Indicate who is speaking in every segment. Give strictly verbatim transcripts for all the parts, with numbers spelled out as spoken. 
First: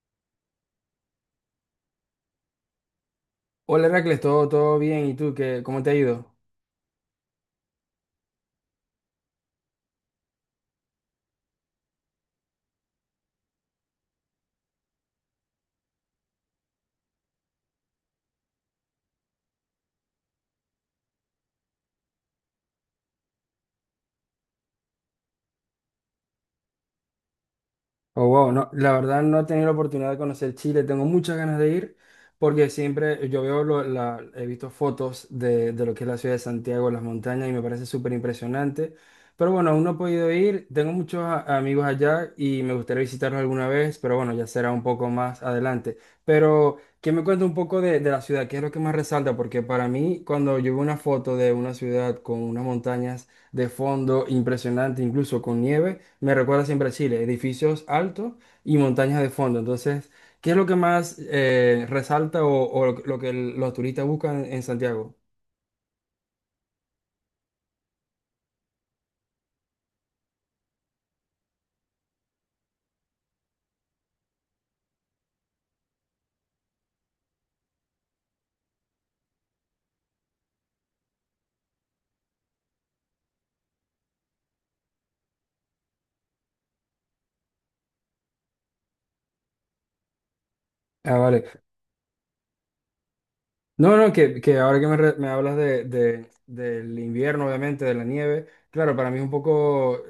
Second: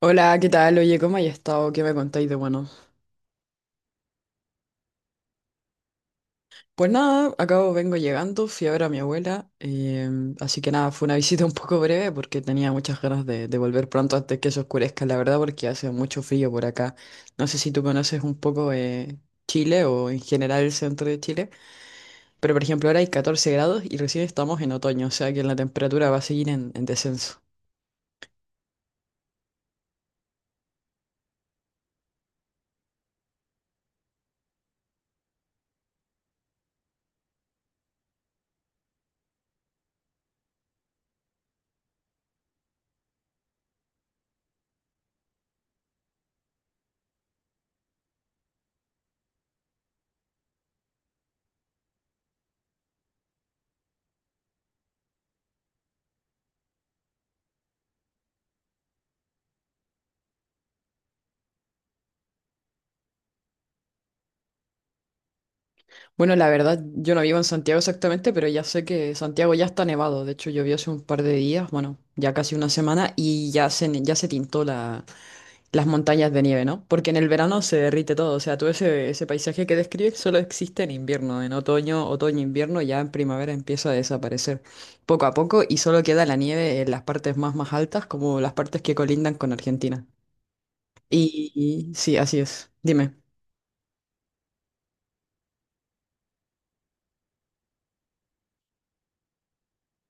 Speaker 1: Hola, ¿qué tal? Oye, ¿cómo hay estado? ¿Qué me contáis de bueno?
Speaker 2: Hola Heracles, todo, todo bien. ¿Y tú qué, cómo te ha ido?
Speaker 1: Pues nada, acabo, vengo llegando, fui a ver a mi abuela, em, así que nada, fue una visita un poco breve porque tenía muchas ganas de, de volver pronto antes que se oscurezca, la verdad, porque hace mucho frío por acá. No sé si tú conoces un poco eh, Chile o en general el centro de Chile, pero por ejemplo ahora hay catorce grados y recién estamos en otoño, o sea que la temperatura va a seguir en en descenso.
Speaker 2: Oh, wow, no, la verdad no he tenido la oportunidad de conocer Chile, tengo muchas ganas de ir porque siempre yo veo, lo- la- he visto fotos de, de lo que es la ciudad de Santiago, las montañas y me parece súper impresionante. Pero bueno, aún no he podido ir, tengo muchos a- amigos allá y me gustaría visitarlos alguna vez, pero bueno, ya será un poco más adelante. Pero que me cuente un poco de, de la ciudad, ¿qué es lo que más resalta? Porque para mí, cuando yo veo una foto de una ciudad con unas montañas de fondo impresionante, incluso con nieve, me recuerda siempre a Chile, edificios altos y montañas de fondo. Entonces, ¿qué es lo que más eh, resalta o, o lo, lo que el- los turistas buscan en Santiago?
Speaker 1: Bueno, la verdad, yo no vivo en Santiago exactamente, pero ya sé que Santiago ya está nevado. De hecho, llovió hace un par de días, bueno, ya casi una semana, y ya se, ne- ya se tintó la, las montañas de nieve, ¿no? Porque en el verano se derrite todo. O sea, todo ese, ese paisaje que describes solo existe en invierno. En otoño, otoño, invierno, ya en primavera empieza a desaparecer poco a poco y solo queda la nieve en las partes más, más altas, como las partes que colindan con Argentina.
Speaker 2: Ah, vale.
Speaker 1: Y, y sí, así es. Dime.
Speaker 2: No, no, que, que ahora que me, re- me hablas de, de- del invierno, obviamente, de la nieve, claro, para mí es un poco,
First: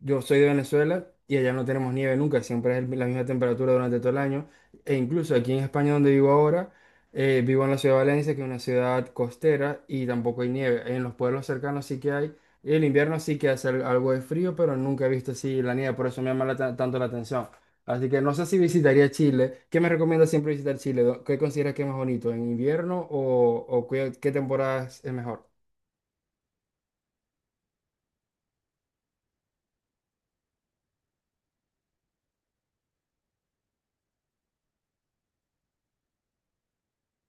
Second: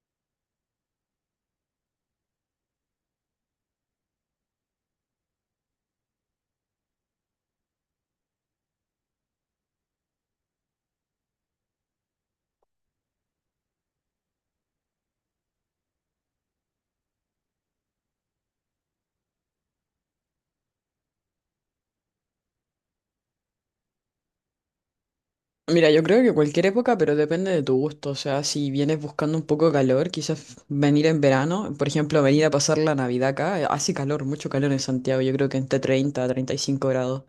Speaker 2: yo soy de Venezuela y allá no tenemos nieve nunca, siempre es el- la misma temperatura durante todo el año, e incluso aquí en España donde vivo ahora, eh, vivo en la ciudad de Valencia, que es una ciudad costera y tampoco hay nieve, en los pueblos cercanos sí que hay, y el invierno sí que hace al- algo de frío, pero nunca he visto así la nieve, por eso me llama la ta- tanto la atención. Así que no sé si visitaría Chile. ¿Qué me recomiendas siempre visitar Chile? ¿Dó- ¿Qué consideras que es más bonito? ¿En invierno o, o qué, qué, temporada es es mejor?
Speaker 1: Mira, yo creo que cualquier época, pero depende de tu gusto. O sea, si vienes buscando un poco de calor, quizás venir en verano, por ejemplo, venir a pasar la Navidad acá, eh, hace calor, mucho calor en Santiago, yo creo que entre treinta a treinta y cinco grados.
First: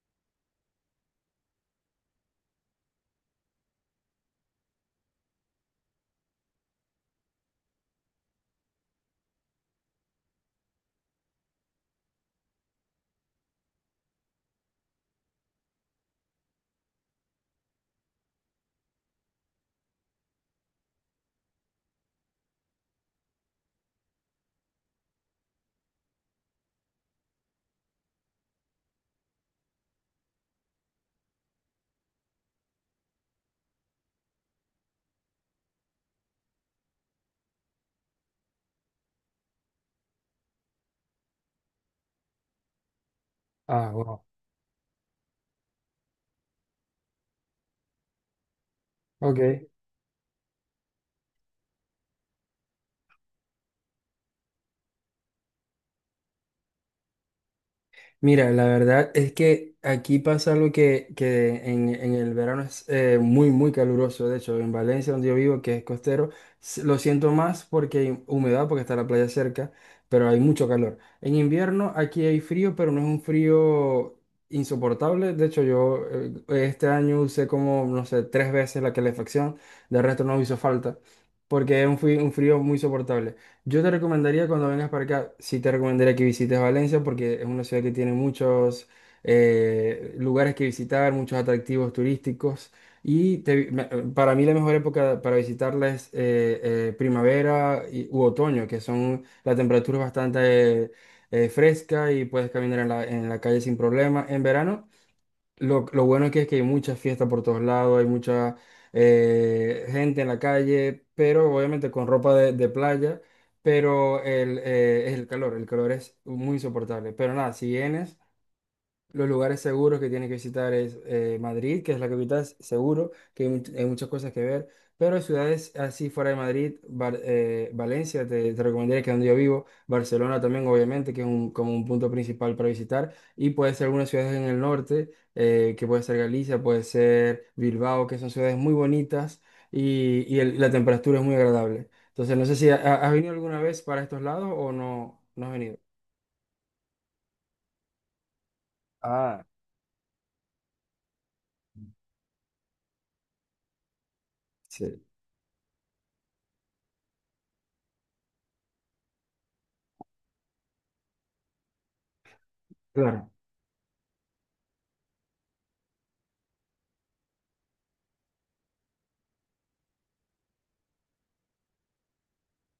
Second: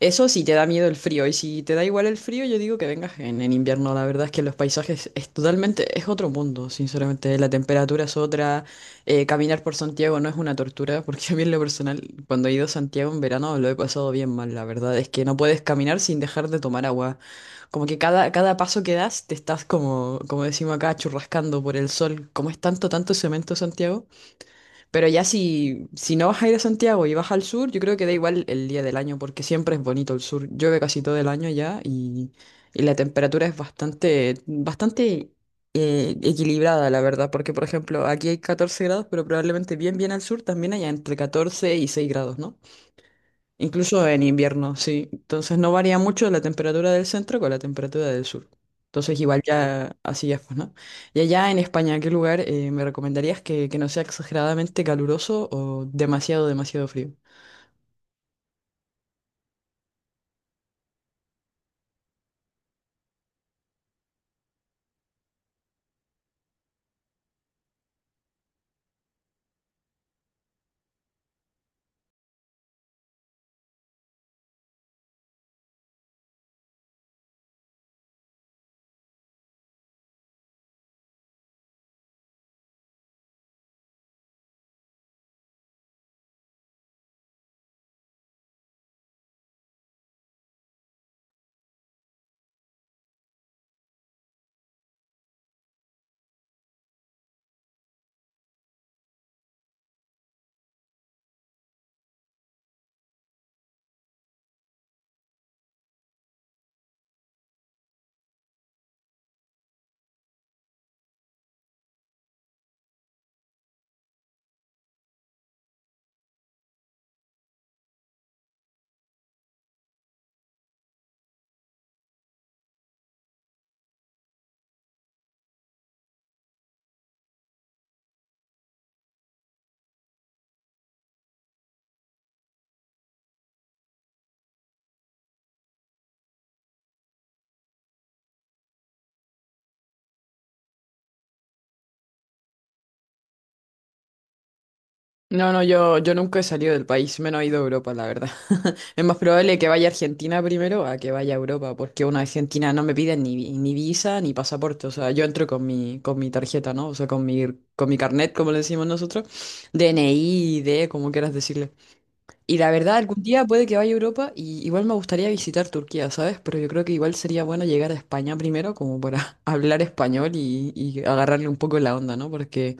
Speaker 1: Eso sí te da miedo el frío, y si te da igual el frío, yo digo que vengas en, en invierno. La verdad es que los paisajes es totalmente, es otro mundo, sinceramente. La temperatura es otra, eh, caminar por Santiago no es una tortura, porque a mí en lo personal, cuando he ido a Santiago en verano lo he pasado bien mal. La verdad es que no puedes caminar sin dejar de tomar agua. Como que cada, cada paso que das te estás como, como decimos acá, churrascando por el sol. Como es tanto, tanto cemento Santiago. Pero ya si, si no vas a ir a Santiago y vas al sur, yo creo que da igual el día del año, porque siempre es bonito el sur. Llueve casi todo el año ya y, y la temperatura es bastante, bastante eh, equilibrada, la verdad, porque por ejemplo aquí hay catorce grados, pero probablemente bien, bien al sur también haya entre catorce y seis grados, ¿no?
Speaker 2: Ah,
Speaker 1: Incluso en
Speaker 2: wow.
Speaker 1: invierno, sí. Entonces no varía mucho la temperatura del centro con la temperatura del sur. Entonces igual
Speaker 2: Ok.
Speaker 1: ya así ya pues, ¿no? Y allá en España, ¿qué lugar eh, me recomendarías que, que no sea exageradamente caluroso o demasiado, demasiado frío?
Speaker 2: Mira, la verdad es que aquí pasa algo que, que en, en el verano es eh, muy, muy caluroso. De hecho, en Valencia, donde yo vivo, que es costero, s- lo siento más porque hay humedad, porque está la playa cerca, pero hay mucho calor. En invierno aquí hay frío, pero no es un frío insoportable. De hecho, yo eh, este año usé como, no sé, tres veces la calefacción. De resto no hizo falta, porque es un frío, un frío muy soportable. Yo te recomendaría cuando vengas para acá, sí te recomendaría que visites Valencia porque es una ciudad que tiene muchos eh, lugares que visitar, muchos atractivos turísticos y te- me- para mí la mejor época para visitarla es eh, eh, primavera y- u otoño, que son la temperatura es bastante eh, eh, fresca y puedes caminar en la, en la calle sin problema. En verano lo, lo bueno aquí es que hay mucha fiesta por todos lados, hay mucha eh, gente en la calle, pero obviamente con ropa de, de playa, pero el, eh, es el calor, el calor es muy insoportable. Pero nada, si vienes... Los lugares seguros que tiene que visitar es eh, Madrid, que es la capital, s- seguro, que hay, much- hay muchas cosas que ver, pero ciudades así fuera de Madrid, Bar- eh, Valencia, te, te recomendaría que es donde yo vivo, Barcelona también, obviamente, que es un, como un punto principal para visitar, y puede ser algunas ciudades en el norte, eh, que puede ser Galicia, puede ser Bilbao, que son ciudades muy bonitas y, y el- la temperatura es muy agradable. Entonces, no sé si ha- ha- has venido alguna vez para estos lados o no, no
Speaker 1: No,
Speaker 2: has
Speaker 1: no,
Speaker 2: venido.
Speaker 1: yo, yo nunca he salido del país, menos he ido a Europa, la verdad. Es más
Speaker 2: Ah,
Speaker 1: probable que vaya a Argentina primero a que vaya a Europa, porque una Argentina no me piden ni, vi- ni visa ni pasaporte. O
Speaker 2: sí,
Speaker 1: sea, yo entro con mi, con mi tarjeta, ¿no? O sea, con mi, con mi carnet, como le decimos nosotros, DNI, I D, como quieras decirle. Y la verdad, algún
Speaker 2: claro,
Speaker 1: día puede que vaya a Europa y igual me gustaría visitar Turquía, ¿sabes? Pero yo creo que igual sería bueno llegar a España primero, como para hablar español y, y agarrarle un poco la onda, ¿no? Porque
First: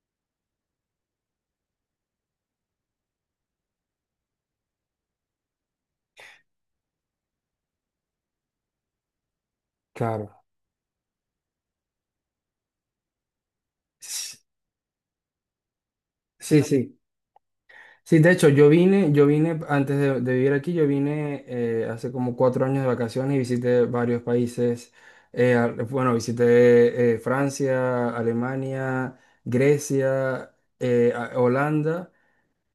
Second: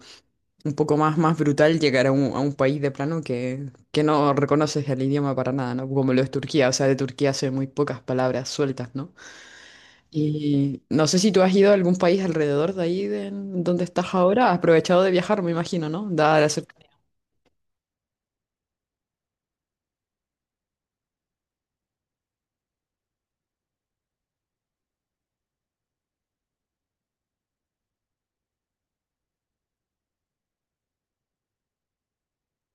Speaker 1: un poco más, más brutal llegar a un, a un país de plano que, que no reconoces el idioma para nada, ¿no? Como lo es Turquía, o sea, de Turquía sé muy pocas palabras sueltas, ¿no?
Speaker 2: claro.
Speaker 1: Y no sé si tú has ido a algún país alrededor de ahí, de en donde estás ahora, has aprovechado de viajar, me imagino, ¿no? Dada la
Speaker 2: Sí,
Speaker 1: cercanía.
Speaker 2: sí. Sí, de hecho, yo vine, yo vine antes de, de vivir aquí, yo vine eh, hace como cuatro años de vacaciones y visité varios países. Eh, al- bueno, visité eh, Francia, Alemania, Grecia, eh, a- Holanda.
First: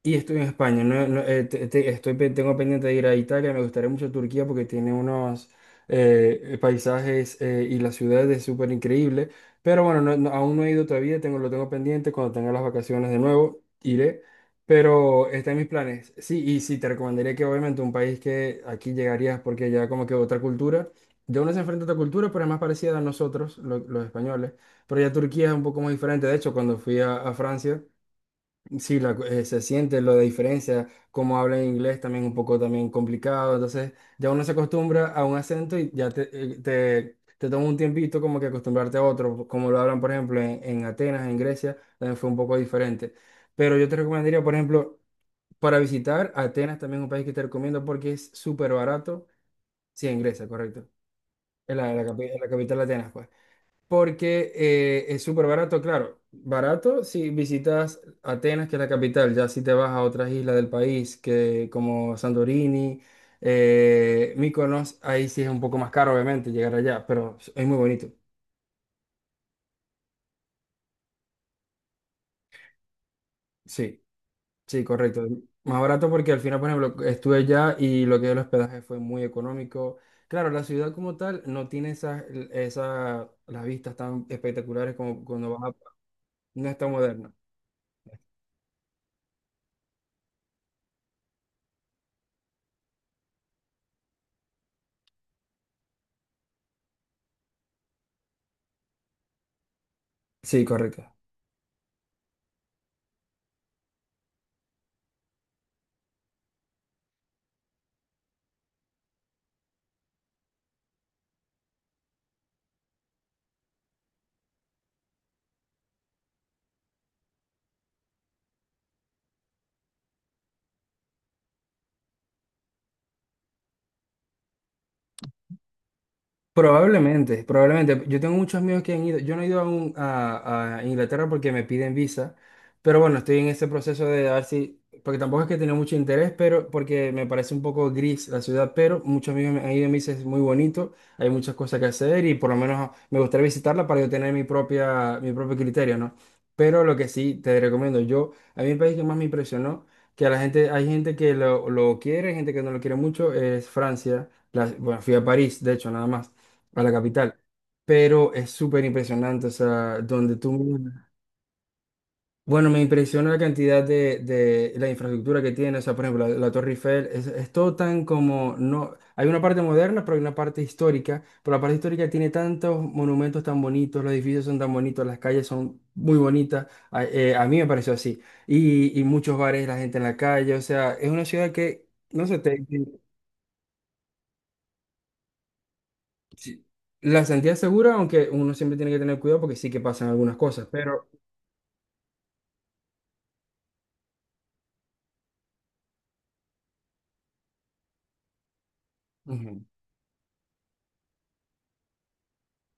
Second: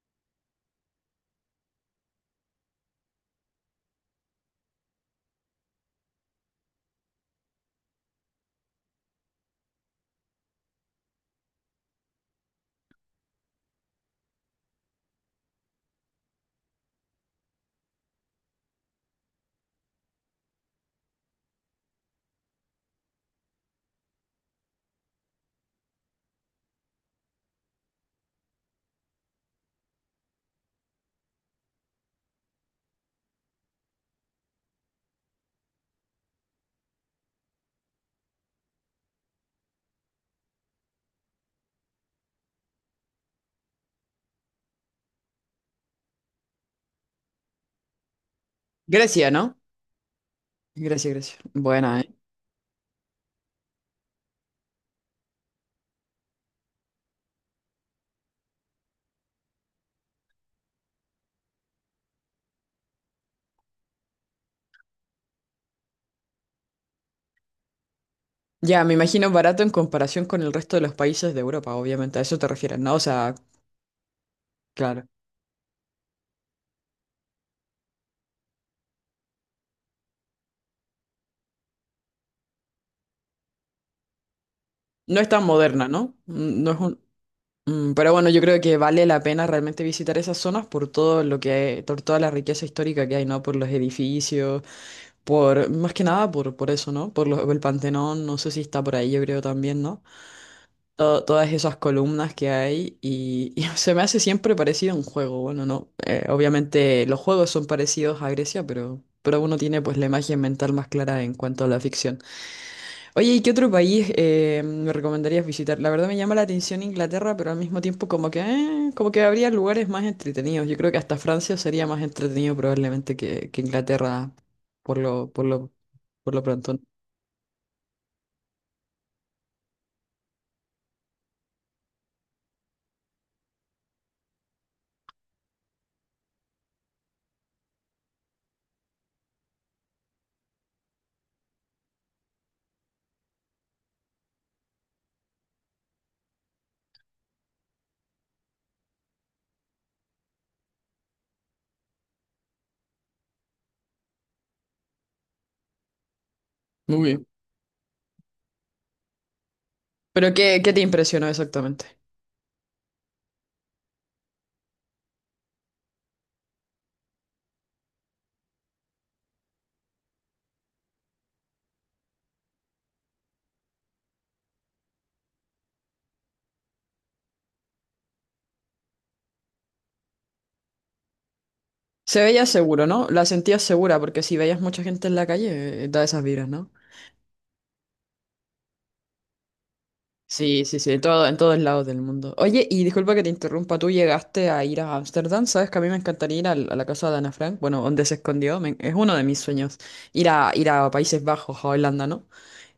Speaker 2: Y estoy en España, no- no, eh, te- te- estoy, pe- tengo pendiente de ir a Italia, me gustaría mucho Turquía porque tiene unos eh, paisajes eh, y la ciudad es súper increíble, pero bueno, no- no- aún no he ido todavía, tengo, lo tengo pendiente, cuando tenga las vacaciones de nuevo iré, pero está en mis planes. Sí, y sí, te recomendaría que obviamente un país que aquí llegarías porque ya como que otra cultura, ya uno se enfrenta a otra cultura, pero es más parecida a nosotros, lo- los españoles, pero ya Turquía es un poco más diferente, de hecho cuando fui a a Francia. Sí, la cu- eh, se siente lo de diferencia, como habla inglés también un poco también complicado, entonces ya uno se acostumbra a un acento y ya te, eh, te, te toma un tiempito como que acostumbrarte a otro, como lo hablan por ejemplo en, en, Atenas, en Grecia, también fue un poco diferente. Pero yo te recomendaría, por ejemplo, para visitar Atenas también es un país que te recomiendo porque es súper barato,
Speaker 1: Grecia, ¿no?
Speaker 2: sí, en Grecia, correcto,
Speaker 1: Grecia, Grecia.
Speaker 2: es la,
Speaker 1: Buena,
Speaker 2: la,
Speaker 1: ¿eh?
Speaker 2: capi- la capital de Atenas, pues porque eh, es súper barato, claro. Barato si visitas Atenas, que es la capital, ya si te vas a otras islas del país, que como Santorini, eh, Mykonos, ahí sí es un poco más caro, obviamente, llegar allá, pero es muy bonito.
Speaker 1: Ya, me imagino barato en comparación con el resto de los países de Europa, obviamente, a eso te refieres, ¿no? O sea,
Speaker 2: Sí, sí,
Speaker 1: claro.
Speaker 2: correcto. Más barato porque al final, por ejemplo, estuve allá y lo que es el hospedaje fue muy económico. Claro, la ciudad como tal no tiene esas, esas las vistas tan espectaculares
Speaker 1: No
Speaker 2: como
Speaker 1: es tan
Speaker 2: cuando vas a...
Speaker 1: moderna, ¿no?
Speaker 2: No
Speaker 1: No es
Speaker 2: es tan
Speaker 1: un...
Speaker 2: moderna.
Speaker 1: Mm, pero bueno, yo creo que vale la pena realmente visitar esas zonas por todo lo que por toda la riqueza histórica que hay, ¿no? Por los edificios, por, más que nada por, por eso, ¿no? Por lo- el Pantenón, no sé si está por ahí, yo creo también, ¿no?
Speaker 2: Sí, correcto.
Speaker 1: To- todas esas columnas que hay y, y se me hace siempre parecido a un juego, bueno, ¿no? Eh, obviamente los juegos son parecidos a Grecia, pero, pero uno tiene pues la imagen mental más clara en cuanto a la ficción. Oye, ¿y qué otro país eh, me recomendarías visitar? La verdad me llama la atención Inglaterra, pero al mismo tiempo como que, eh, como que habría lugares más entretenidos. Yo creo que hasta Francia sería más entretenido probablemente que, que Inglaterra por lo, por lo, por lo pronto.
Speaker 2: Probablemente, probablemente. Yo tengo muchos amigos que han ido. Yo no he ido aún a, a Inglaterra porque me piden visa, pero bueno, estoy en este proceso de a ver si, porque tampoco es que tenga mucho interés, pero porque me parece un poco gris la ciudad, pero muchos amigos me han ido y me dicen es muy bonito, hay muchas cosas que hacer y por lo menos me gustaría visitarla para yo tener mi propia, mi propio criterio, ¿no? Pero lo que sí te recomiendo, yo, a mí el país que más me impresionó, que a la gente, hay gente que lo, lo quiere, hay gente que no lo quiere mucho, es Francia. La- bueno, fui a París, de hecho, nada más a la
Speaker 1: Muy bien.
Speaker 2: capital. Pero es súper impresionante, o sea,
Speaker 1: Pero
Speaker 2: donde tú...
Speaker 1: ¿qué, qué te
Speaker 2: miras-
Speaker 1: impresionó exactamente?
Speaker 2: Bueno, me impresiona la cantidad de, de la infraestructura que tiene, o sea, por ejemplo, la, la Torre Eiffel, es, es todo tan como, no, hay una parte moderna, pero hay una parte histórica, pero la parte histórica tiene tantos monumentos tan bonitos, los edificios son tan bonitos, las calles son muy bonitas, a, eh, a mí me pareció así, y, y muchos bares, la gente en la calle, o sea, es una ciudad que,
Speaker 1: Se
Speaker 2: no sé,
Speaker 1: veía
Speaker 2: te,
Speaker 1: seguro,
Speaker 2: te-
Speaker 1: ¿no? La sentías segura, porque si veías mucha gente en la calle, eh, da esas vibras,
Speaker 2: sí,
Speaker 1: ¿no?
Speaker 2: la sentía segura, aunque uno siempre tiene que tener cuidado porque sí que pasan algunas
Speaker 1: Sí,
Speaker 2: cosas,
Speaker 1: sí, sí, en
Speaker 2: pero...
Speaker 1: todo, en todos lados del mundo. Oye, y disculpa que te interrumpa, tú llegaste a ir a Ámsterdam, ¿sabes que a mí me encantaría ir al- a la casa de Ana Frank? Bueno, donde se escondió, me- es uno de mis
Speaker 2: Ujú.
Speaker 1: sueños, ir a, ir a Países Bajos, a Holanda, ¿no?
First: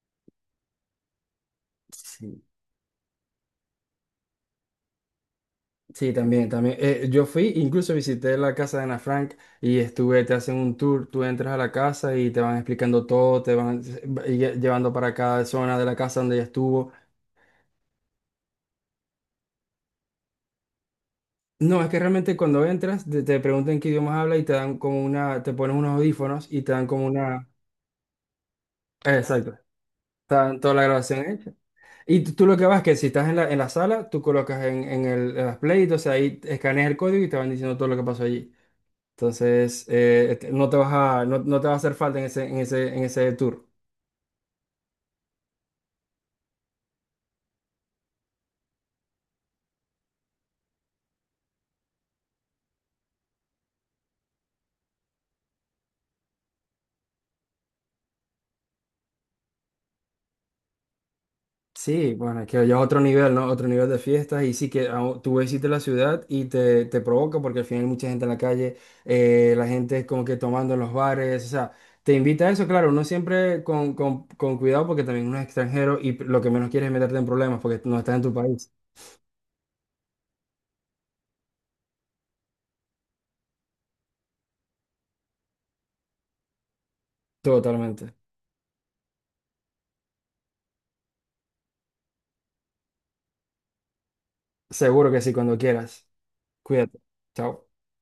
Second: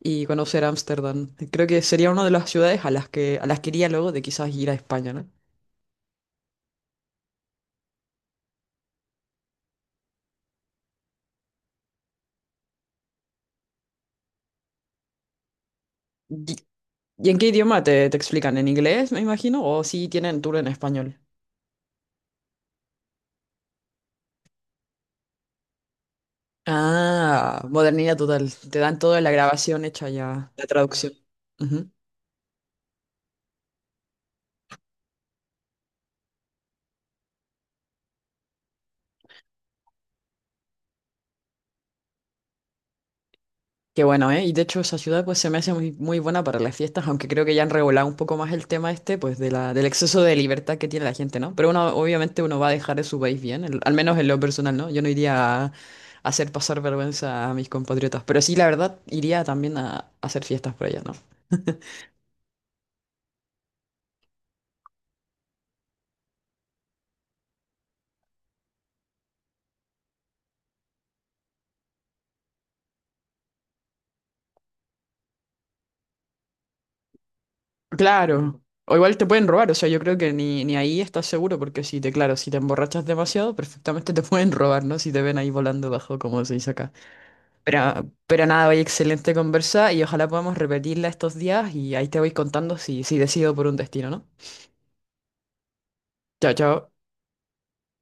Speaker 1: Y conocer Ámsterdam. Creo que sería una de
Speaker 2: Sí,
Speaker 1: las ciudades a las que, a las que iría luego de quizás ir a España, ¿no?
Speaker 2: sí, también, también. Eh, yo fui, incluso visité la casa de Ana Frank y estuve, te hacen un tour, tú entras a la casa y te van explicando todo, te van s- lle- llevando para cada zona de la casa donde ella
Speaker 1: ¿Y,
Speaker 2: estuvo.
Speaker 1: y en qué idioma te, te explican? ¿En inglés, me imagino? ¿O si tienen tour en español?
Speaker 2: No, es que realmente cuando entras te, te preguntan qué idiomas habla y te dan como una, te ponen unos audífonos y te dan como una...
Speaker 1: Ah, modernidad total, te dan toda la
Speaker 2: Exacto,
Speaker 1: grabación hecha ya,
Speaker 2: está
Speaker 1: la
Speaker 2: toda la
Speaker 1: traducción.
Speaker 2: grabación hecha. Y tú tú lo que vas es que si estás en la, en la, sala, tú colocas en, en el, en las play, entonces ahí escaneas el código y te van diciendo todo lo que pasó allí. Entonces, eh, este, no te vas a, no, no te va a hacer falta en ese, en ese, en ese tour.
Speaker 1: Qué bueno, ¿eh? Y de hecho esa ciudad pues se me hace muy, muy buena para las fiestas, aunque creo que ya han regulado un poco más el tema este, pues de la, del exceso de libertad que tiene la gente, ¿no? Pero uno, obviamente uno va a dejar de su país bien, el- al menos en lo personal, ¿no? Yo no iría a hacer pasar vergüenza a mis compatriotas, pero sí, la verdad, iría también a, a hacer fiestas por allá, ¿no?
Speaker 2: Sí, bueno, es que ya es otro nivel, ¿no? Otro nivel de fiestas y sí que ah, tú visitas la ciudad y te, te provoca porque al final hay mucha gente en la calle, eh, la gente es como que tomando en los bares, o sea, te invita a eso, claro, no siempre con, con, con cuidado porque también uno es extranjero y lo que menos quieres es meterte en problemas porque no estás en tu
Speaker 1: Claro.
Speaker 2: país.
Speaker 1: O igual te pueden robar, o sea, yo creo que ni, ni ahí estás seguro, porque si te, claro, si te emborrachas demasiado, perfectamente te pueden robar, ¿no? Si te ven ahí volando bajo, como se dice acá. Pero,
Speaker 2: Totalmente.
Speaker 1: pero nada, oye, excelente conversa y ojalá podamos repetirla estos días y ahí te voy contando si, si decido por un destino, ¿no?
Speaker 2: Seguro que sí, cuando quieras.
Speaker 1: Chao, chao.
Speaker 2: Cuídate. Chao.